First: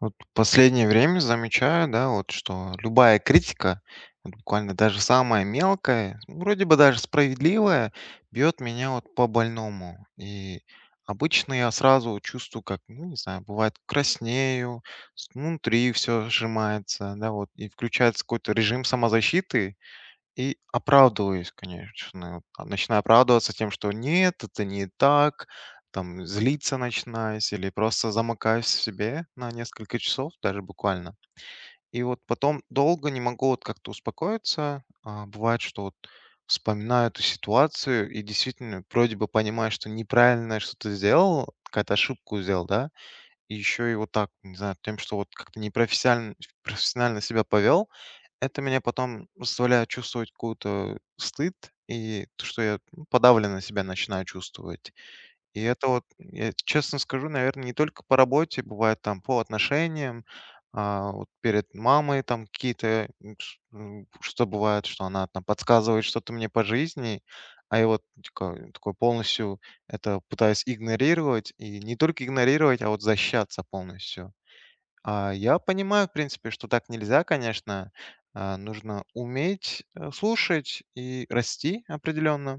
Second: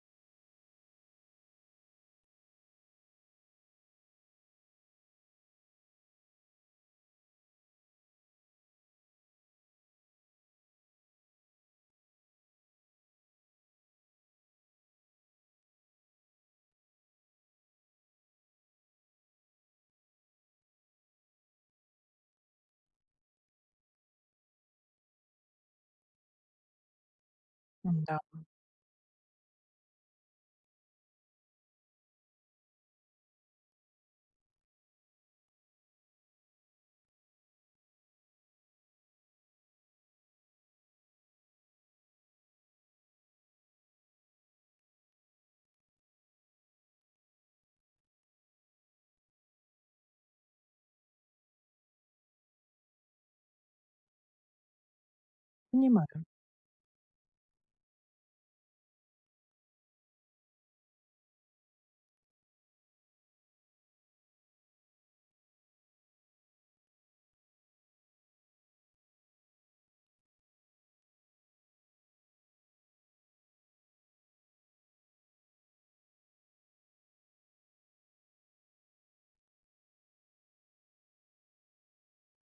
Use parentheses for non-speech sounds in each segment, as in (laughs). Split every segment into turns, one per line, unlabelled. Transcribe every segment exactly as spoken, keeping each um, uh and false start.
Вот последнее время замечаю, да, вот что любая критика, вот буквально даже самая мелкая, ну, вроде бы даже справедливая, бьет меня вот по больному. И обычно я сразу чувствую, как, ну, не знаю, бывает краснею, с- внутри все сжимается, да, вот, и включается какой-то режим самозащиты, и оправдываюсь, конечно. вот, А Начинаю оправдываться тем, что нет, это не так. Там злиться начинаюсь или просто
Да,
замыкаюсь в себе на несколько часов, даже буквально. И вот потом долго не могу вот как-то успокоиться. А, бывает, что вот вспоминаю эту ситуацию и действительно вроде бы понимаю, что неправильно что-то сделал, какую-то ошибку сделал, да, и еще и вот так, не знаю, тем, что вот как-то непрофессионально профессионально себя повел, это меня потом заставляет чувствовать какой-то стыд и то, что я, ну, подавленно себя начинаю чувствовать. И это вот,
понимаю.
я честно скажу, наверное, не только по работе, бывает там по отношениям, а, вот перед мамой там какие-то, м, ш- м, что бывает, что она там подсказывает что-то мне по жизни, а я вот такой, такой полностью это пытаюсь игнорировать, и не только игнорировать, а вот защищаться полностью. А, я понимаю, в принципе, что так нельзя, конечно. А, нужно уметь, э, слушать и расти определенно.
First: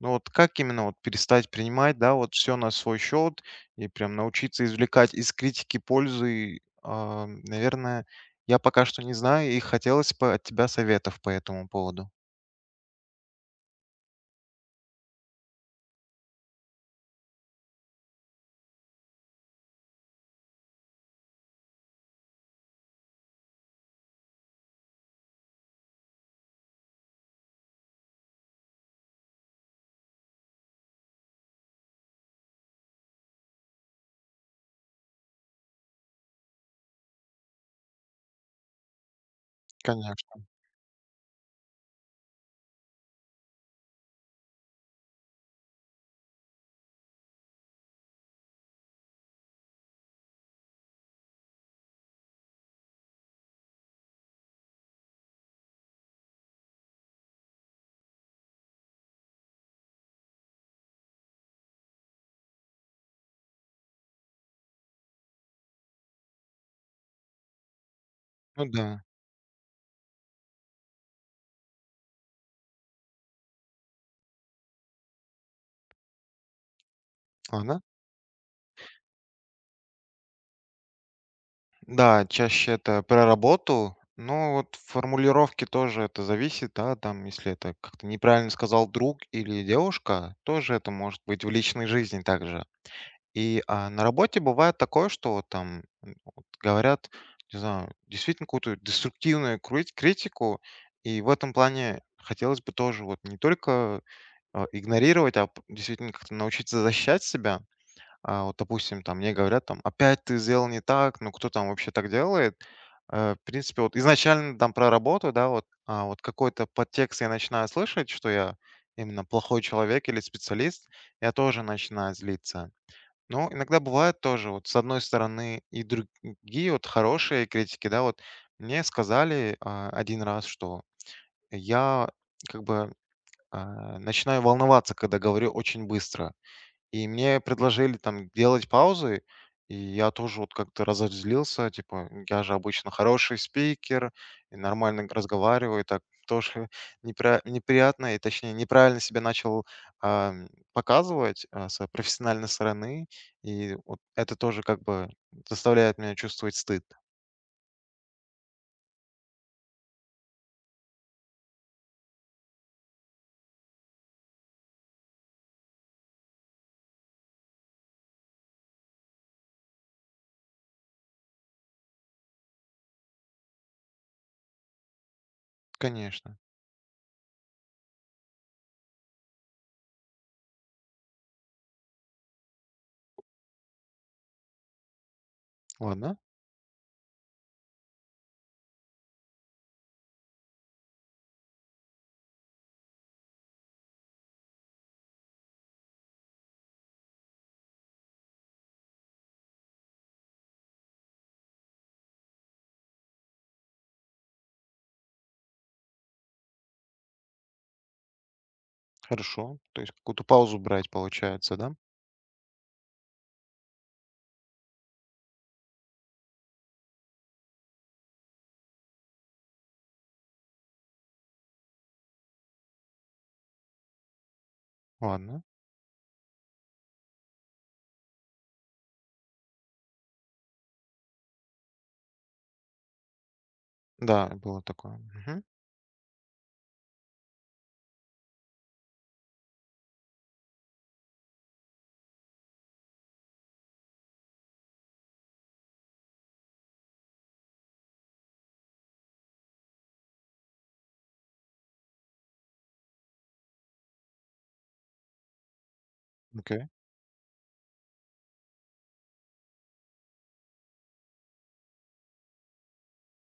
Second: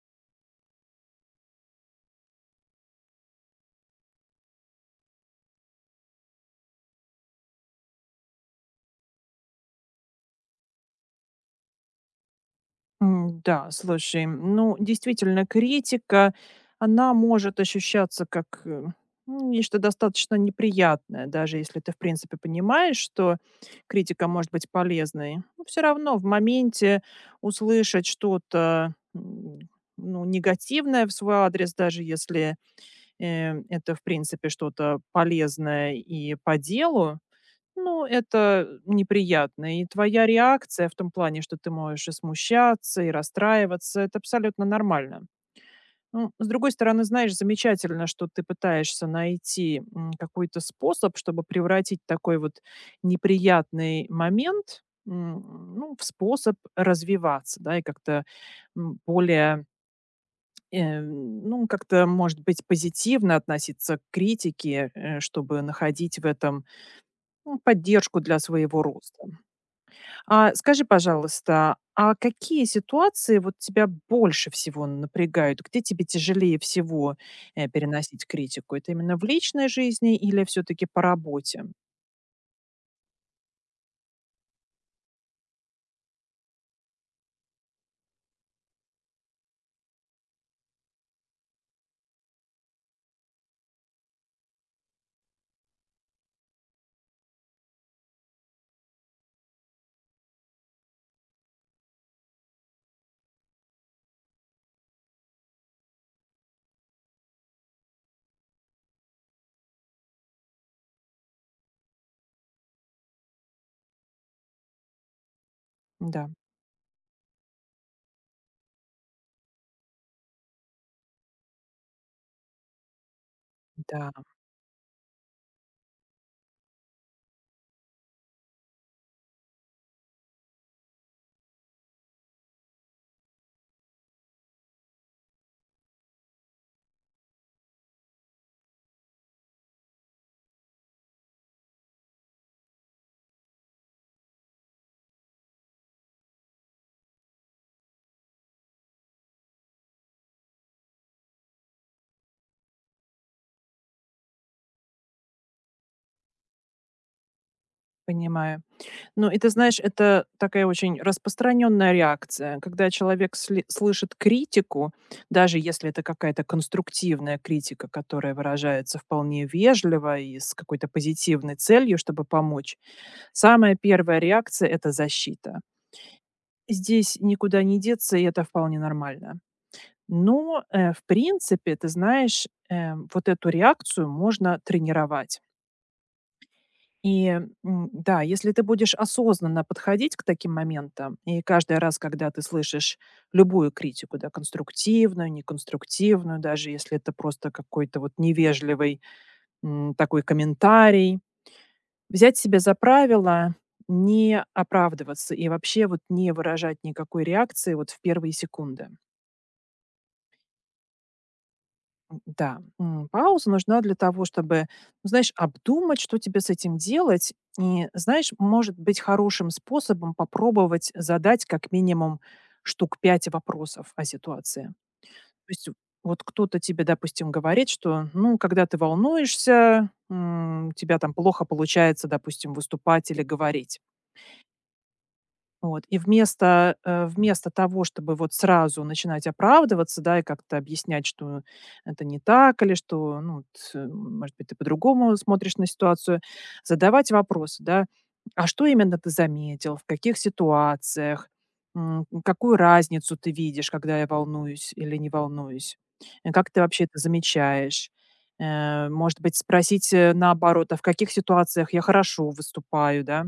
Но вот как именно вот перестать принимать, да, вот все на свой счет и прям научиться извлекать из критики пользу, а, наверное, я пока что не знаю, и хотелось бы от тебя советов по этому поводу.
М, да, слушай, м, ну, действительно, критика, она может ощущаться как, э, ну, нечто достаточно неприятное, даже если ты, в принципе, понимаешь, что критика может быть полезной. Все равно в моменте услышать что-то, м, ну, негативное в свой адрес, даже если, э, это, в принципе, что-то полезное и по делу. Ну, это неприятно. И твоя
Конечно.
реакция в том плане, что ты можешь и смущаться, и расстраиваться, это абсолютно нормально. Ну, с другой стороны, знаешь, замечательно, что ты пытаешься найти м, какой-то способ, чтобы превратить такой вот неприятный момент, м, ну, в способ развиваться, да, и как-то м, более, э, ну, как-то, может быть, позитивно относиться к критике, э, чтобы находить в этом ну, поддержку для
Ну
своего
да.
роста. А скажи, пожалуйста, а какие ситуации вот тебя больше всего напрягают? Где тебе тяжелее всего, э,
Ладно.
переносить критику? Это именно в личной жизни или все таки по работе?
Да, чаще это про работу, но вот формулировки тоже это зависит, да, там, если это как-то неправильно сказал друг или девушка, тоже это может быть в личной жизни также. И а, на работе бывает такое, что вот там, м, вот говорят, не знаю, действительно какую-то деструктивную кру- критику, и в этом плане хотелось бы тоже вот не только, а, игнорировать, а п- действительно как-то научиться защищать себя. А вот, допустим, там мне говорят, там, опять ты сделал не так, ну кто там вообще так делает? Э, в принципе, вот изначально там про работу, да, вот, а, вот
Да,
какой-то подтекст я начинаю слышать, что я именно плохой человек или специалист, я тоже начинаю злиться. Но иногда
да,
бывает тоже, вот с одной стороны и другие вот хорошие критики, да, вот мне сказали, а, один раз, что я как бы, а, начинаю волноваться, когда говорю очень быстро. И мне предложили там делать паузы, и я тоже вот как-то разозлился, типа, я же обычно хороший спикер, и нормально г- разговариваю, так тоже (laughs) непра- неприятно, и точнее неправильно себя начал, а, м, показывать, а, с профессиональной стороны, и вот это тоже как бы заставляет меня чувствовать стыд.
понимаю. Ну, и ты знаешь, это такая очень распространенная реакция, когда человек сли слышит критику, даже если это какая-то конструктивная критика, которая выражается вполне вежливо и с какой-то позитивной целью, чтобы помочь. Самая первая реакция — это защита.
Конечно.
Здесь никуда не деться, и это вполне нормально. Но, э, в принципе, ты знаешь, э, вот эту реакцию можно тренировать.
Ладно,
И, м, да, если ты будешь осознанно подходить к таким моментам, и каждый раз, когда ты слышишь любую критику, да, конструктивную, неконструктивную, даже если это просто какой-то вот невежливый, м, такой комментарий, взять себе за правило не оправдываться и вообще вот не выражать никакой реакции вот в первые секунды.
хорошо. То есть какую-то паузу брать получается, да?
Да, м, пауза нужна для того, чтобы, ну, знаешь, обдумать, что тебе с этим делать. И, знаешь, может быть хорошим способом попробовать задать как минимум штук пять вопросов о ситуации. То
Ладно.
есть вот кто-то тебе, допустим, говорит, что, ну, когда ты волнуешься, м, у тебя там плохо получается, допустим, выступать или говорить.
Да, было такое. Мгм.
Вот. И вместо, э, вместо того, чтобы вот сразу начинать оправдываться, да, и как-то объяснять, что это не так, или что, ну, т- может быть, ты по-другому смотришь на ситуацию, задавать вопросы, да, а что именно ты заметил, в каких ситуациях. М, какую разницу ты видишь, когда я волнуюсь или не волнуюсь? Э, как ты
Окей.
вообще это замечаешь? Э, может быть, спросить э, наоборот, а в каких ситуациях я хорошо выступаю, да?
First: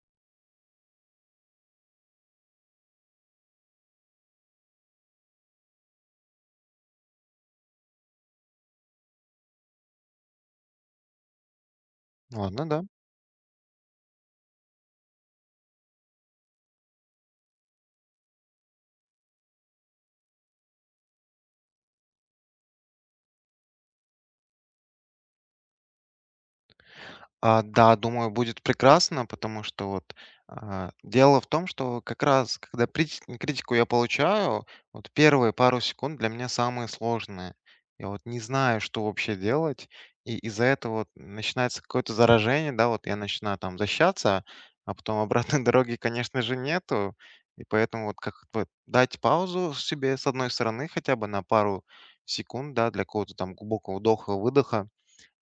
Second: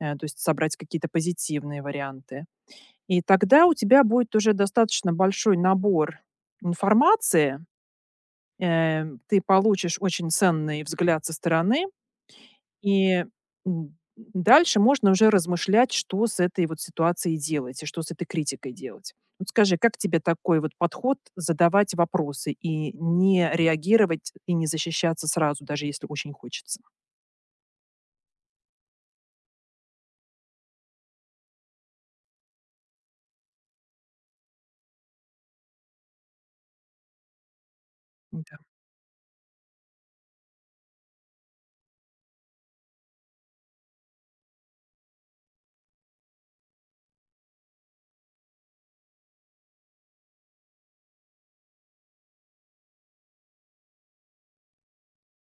Э, то есть собрать какие-то позитивные варианты. И тогда у тебя будет уже достаточно большой набор информации. Э, ты получишь очень ценный взгляд со стороны,
Ладно, да.
и м, дальше можно уже размышлять, что с этой вот ситуацией делать и что с этой критикой делать. Вот скажи, как тебе такой вот подход задавать вопросы и не реагировать и не защищаться сразу, даже если очень хочется?
А, да, думаю, будет прекрасно, потому что вот, а, дело в том, что как раз, когда прит- критику я получаю, вот первые пару секунд для меня самые сложные. Я вот не
Да,
знаю, что вообще делать, и из-за этого вот начинается какое-то заражение, да, вот я начинаю там защищаться, а потом обратной (laughs) дороги, конечно же, нету, и поэтому вот как бы дать паузу себе с одной стороны хотя бы на пару секунд, да, для какого-то там глубокого вдоха-выдоха,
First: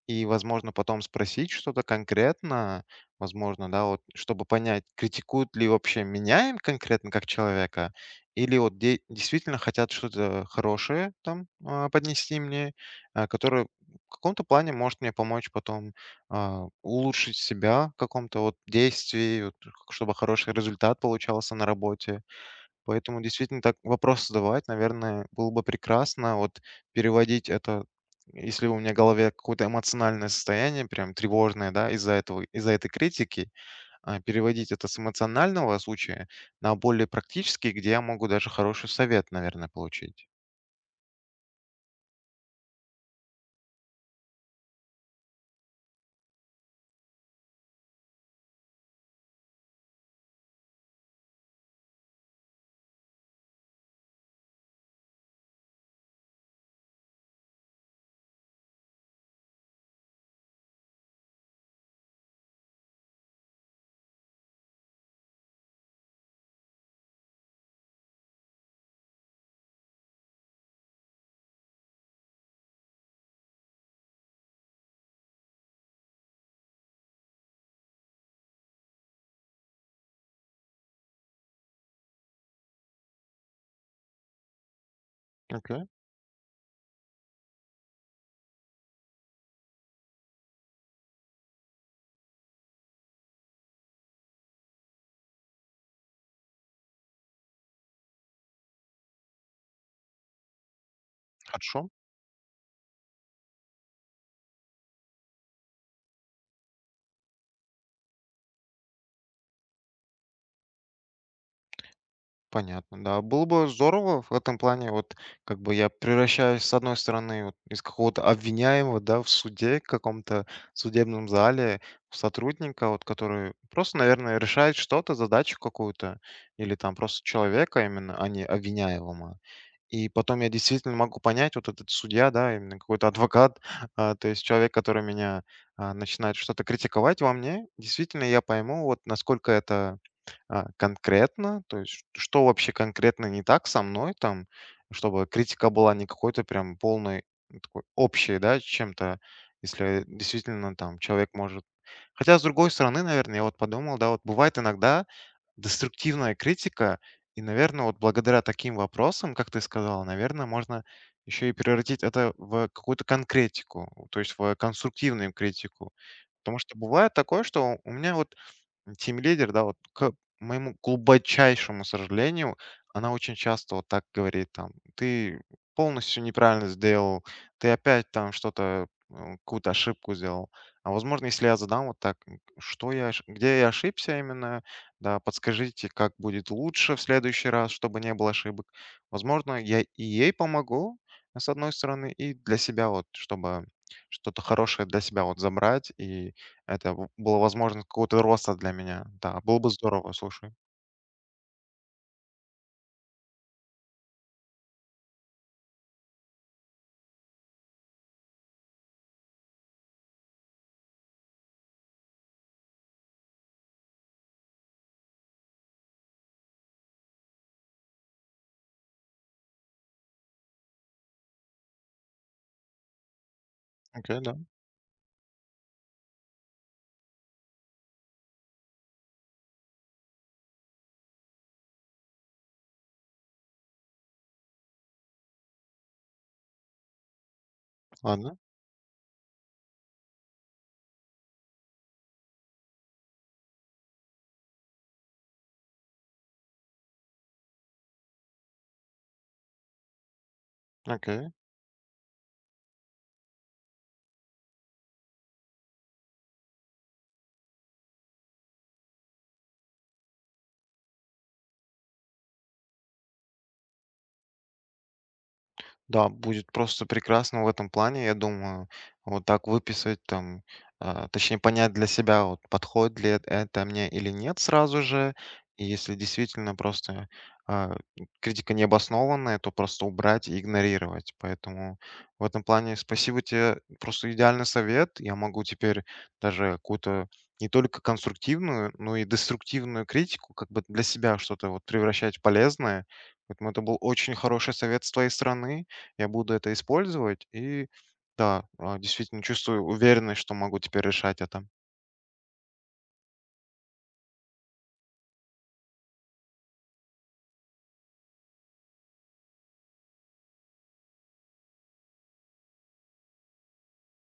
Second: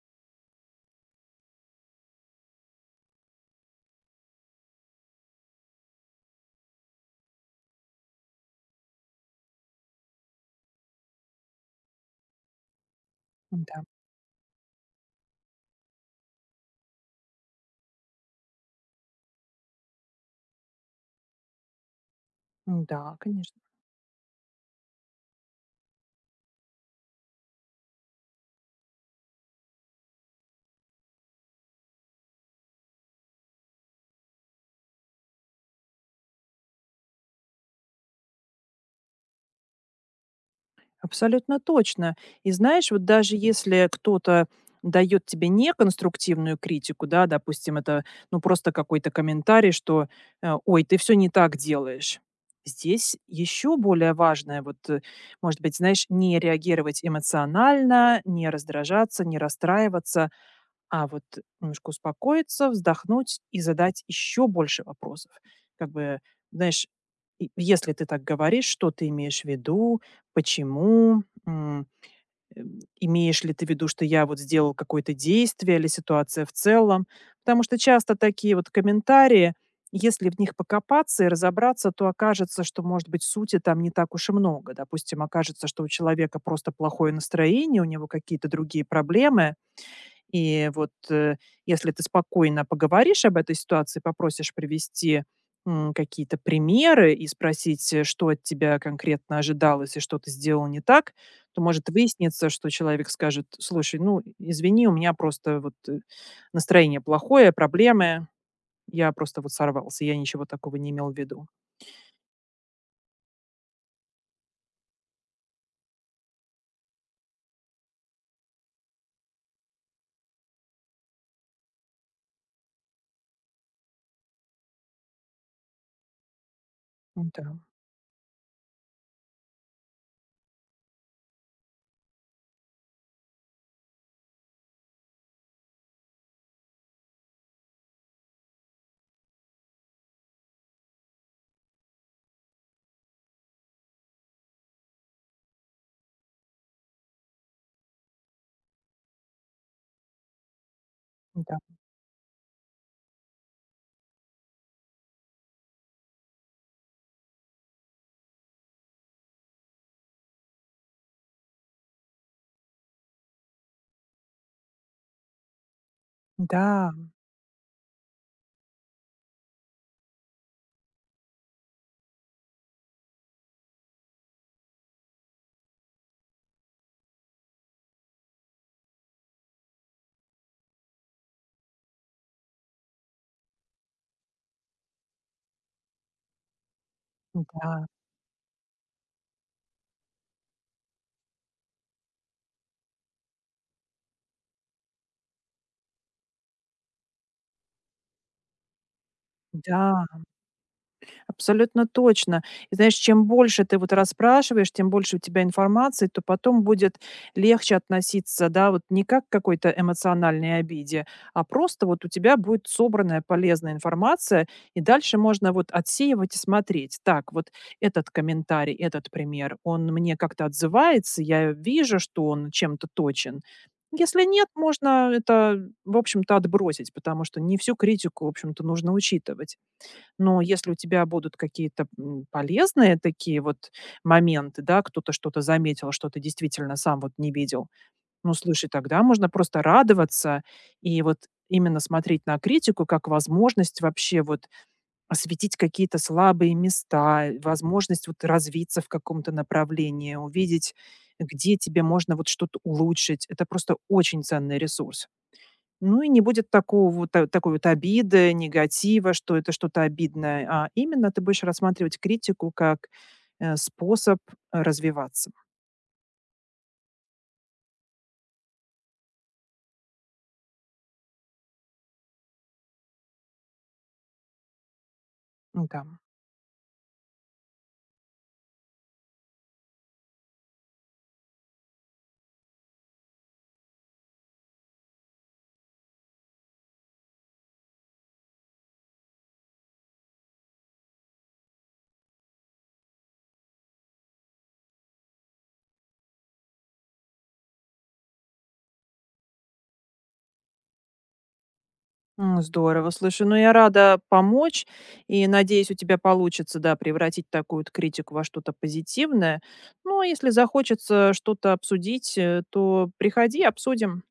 и, возможно, потом спросить что-то конкретно, возможно, да, вот, чтобы понять, критикуют ли вообще меня им конкретно как человека, или вот де- действительно хотят что-то хорошее там, а, поднести мне, а, которое
да,
в каком-то плане может мне помочь потом, а, улучшить себя в каком-то вот действии, вот, чтобы хороший результат получался на работе.
да,
Поэтому
конечно.
действительно так вопрос задавать, наверное, было бы прекрасно. Вот переводить это, если у меня в голове какое-то эмоциональное состояние, прям тревожное, да, из-за этого, из-за этой критики, а, переводить это с эмоционального случая на более практический, где я могу даже хороший совет, наверное, получить.
Абсолютно точно. И знаешь, вот даже если кто-то дает тебе неконструктивную критику, да, допустим, это ну просто какой-то комментарий, что э, ой, ты все не так делаешь. Здесь еще более важное, вот, э, может быть, знаешь, не реагировать эмоционально, не раздражаться, не расстраиваться, а вот немножко успокоиться, вздохнуть и задать еще больше вопросов. Как бы, знаешь, и если ты так говоришь, что ты имеешь в виду, почему, м, э, имеешь ли ты в виду, что я вот сделал какое-то действие или ситуация в целом. Потому что часто такие вот комментарии, если в них покопаться и разобраться, то окажется, что, может быть, сути там не так уж и много. Допустим, окажется,
Окей,
что у человека просто плохое настроение, у него какие-то другие проблемы, и вот, э, если ты спокойно поговоришь об этой ситуации, попросишь привести, м, какие-то примеры и спросить, э, что от тебя конкретно ожидалось и что ты сделал не так, то
хорошо.
может выясниться, что человек скажет: "Слушай, ну, извини, у меня просто вот, э, настроение плохое, проблемы. Я просто вот сорвался, я ничего такого не имел в виду".
Понятно, да. Было бы здорово в этом плане, вот как бы я превращаюсь, с одной стороны, вот, из какого-то обвиняемого, да, в суде, в каком-то судебном зале, в сотрудника, вот, который просто, наверное, решает что-то, задачу какую-то, или там просто
Да,
человека именно, а не обвиняемого. И потом я действительно могу понять, вот этот судья, да, именно какой-то адвокат, (laughs) а, то есть человек, который меня, а, начинает что-то критиковать во мне, действительно я пойму, вот насколько это, а, конкретно? То есть что вообще конкретно не так со мной там, чтобы критика была не какой-то прям полной, ну, такой общей, да, чем-то, если действительно там человек
да,
может. Хотя, с другой стороны, наверное, я вот подумал, да, вот бывает иногда деструктивная критика, и, наверное, вот благодаря таким вопросам, как ты сказала, наверное, можно еще и превратить это в какую-то конкретику, то есть в конструктивную критику. Потому что
да,
бывает такое, что у меня вот лидер, да, вот, к моему глубочайшему сожалению, она очень часто вот так говорит там: "Ты полностью неправильно сделал, ты опять там что-то, м, какую-то ошибку сделал". А возможно, если я задам вот так: "М, Что я ош где я ошибся именно? Да, подскажите, как будет лучше в следующий раз,
да,
чтобы не было ошибок". Возможно, я и ей помогу, а, с одной стороны, и для себя вот, чтобы что-то хорошее для себя вот забрать и это б была возможность какого-то роста для меня. Да, было бы здорово,
да.
слушай.
Абсолютно точно. И знаешь, чем больше ты вот расспрашиваешь, тем больше у тебя информации, то потом будет легче относиться, да, вот не как к какой-то эмоциональной обиде, а просто вот у тебя будет собранная полезная информация, и дальше можно вот отсеивать и смотреть. Так, вот этот комментарий, этот пример, он мне как-то отзывается, я вижу, что он чем-то точен.
Окей,
Если
да.
нет, можно это, в общем-то, отбросить, потому что не всю критику, в общем-то, нужно учитывать. Но если у тебя будут какие-то, м, полезные такие вот моменты, да, кто-то что-то заметил, что ты действительно сам вот не видел, ну,
Ладно,
слушай, тогда можно просто радоваться и вот именно смотреть на критику как возможность вообще вот осветить какие-то слабые места, э, возможность вот развиться в каком-то направлении, увидеть,
окей.
где тебе можно вот что-то улучшить. Это просто очень ценный ресурс. Ну и не будет такого вот та такой вот обиды, негатива, что это что-то обидное, а именно ты будешь рассматривать критику как, э, способ э, развиваться.
Да, будет просто прекрасно в этом плане, я думаю. Вот так выписать там, а, точнее понять для себя, вот подходит ли эт- это мне или нет сразу же. И
Да.
если действительно просто, а, критика необоснованная, то просто убрать и игнорировать. Поэтому в этом плане спасибо тебе, просто идеальный совет. Я могу теперь даже какую-то не только конструктивную, но и деструктивную критику, как бы для себя что-то вот превращать в полезное. Поэтому это был очень хороший совет с твоей стороны, я буду это использовать. И да, а, действительно чувствую уверенность, что могу теперь решать это.
М, здорово, слушай, ну я рада помочь и надеюсь, у тебя получится, да, превратить такую вот критику во что-то позитивное. Ну, а если захочется что-то обсудить, э, то приходи, обсудим.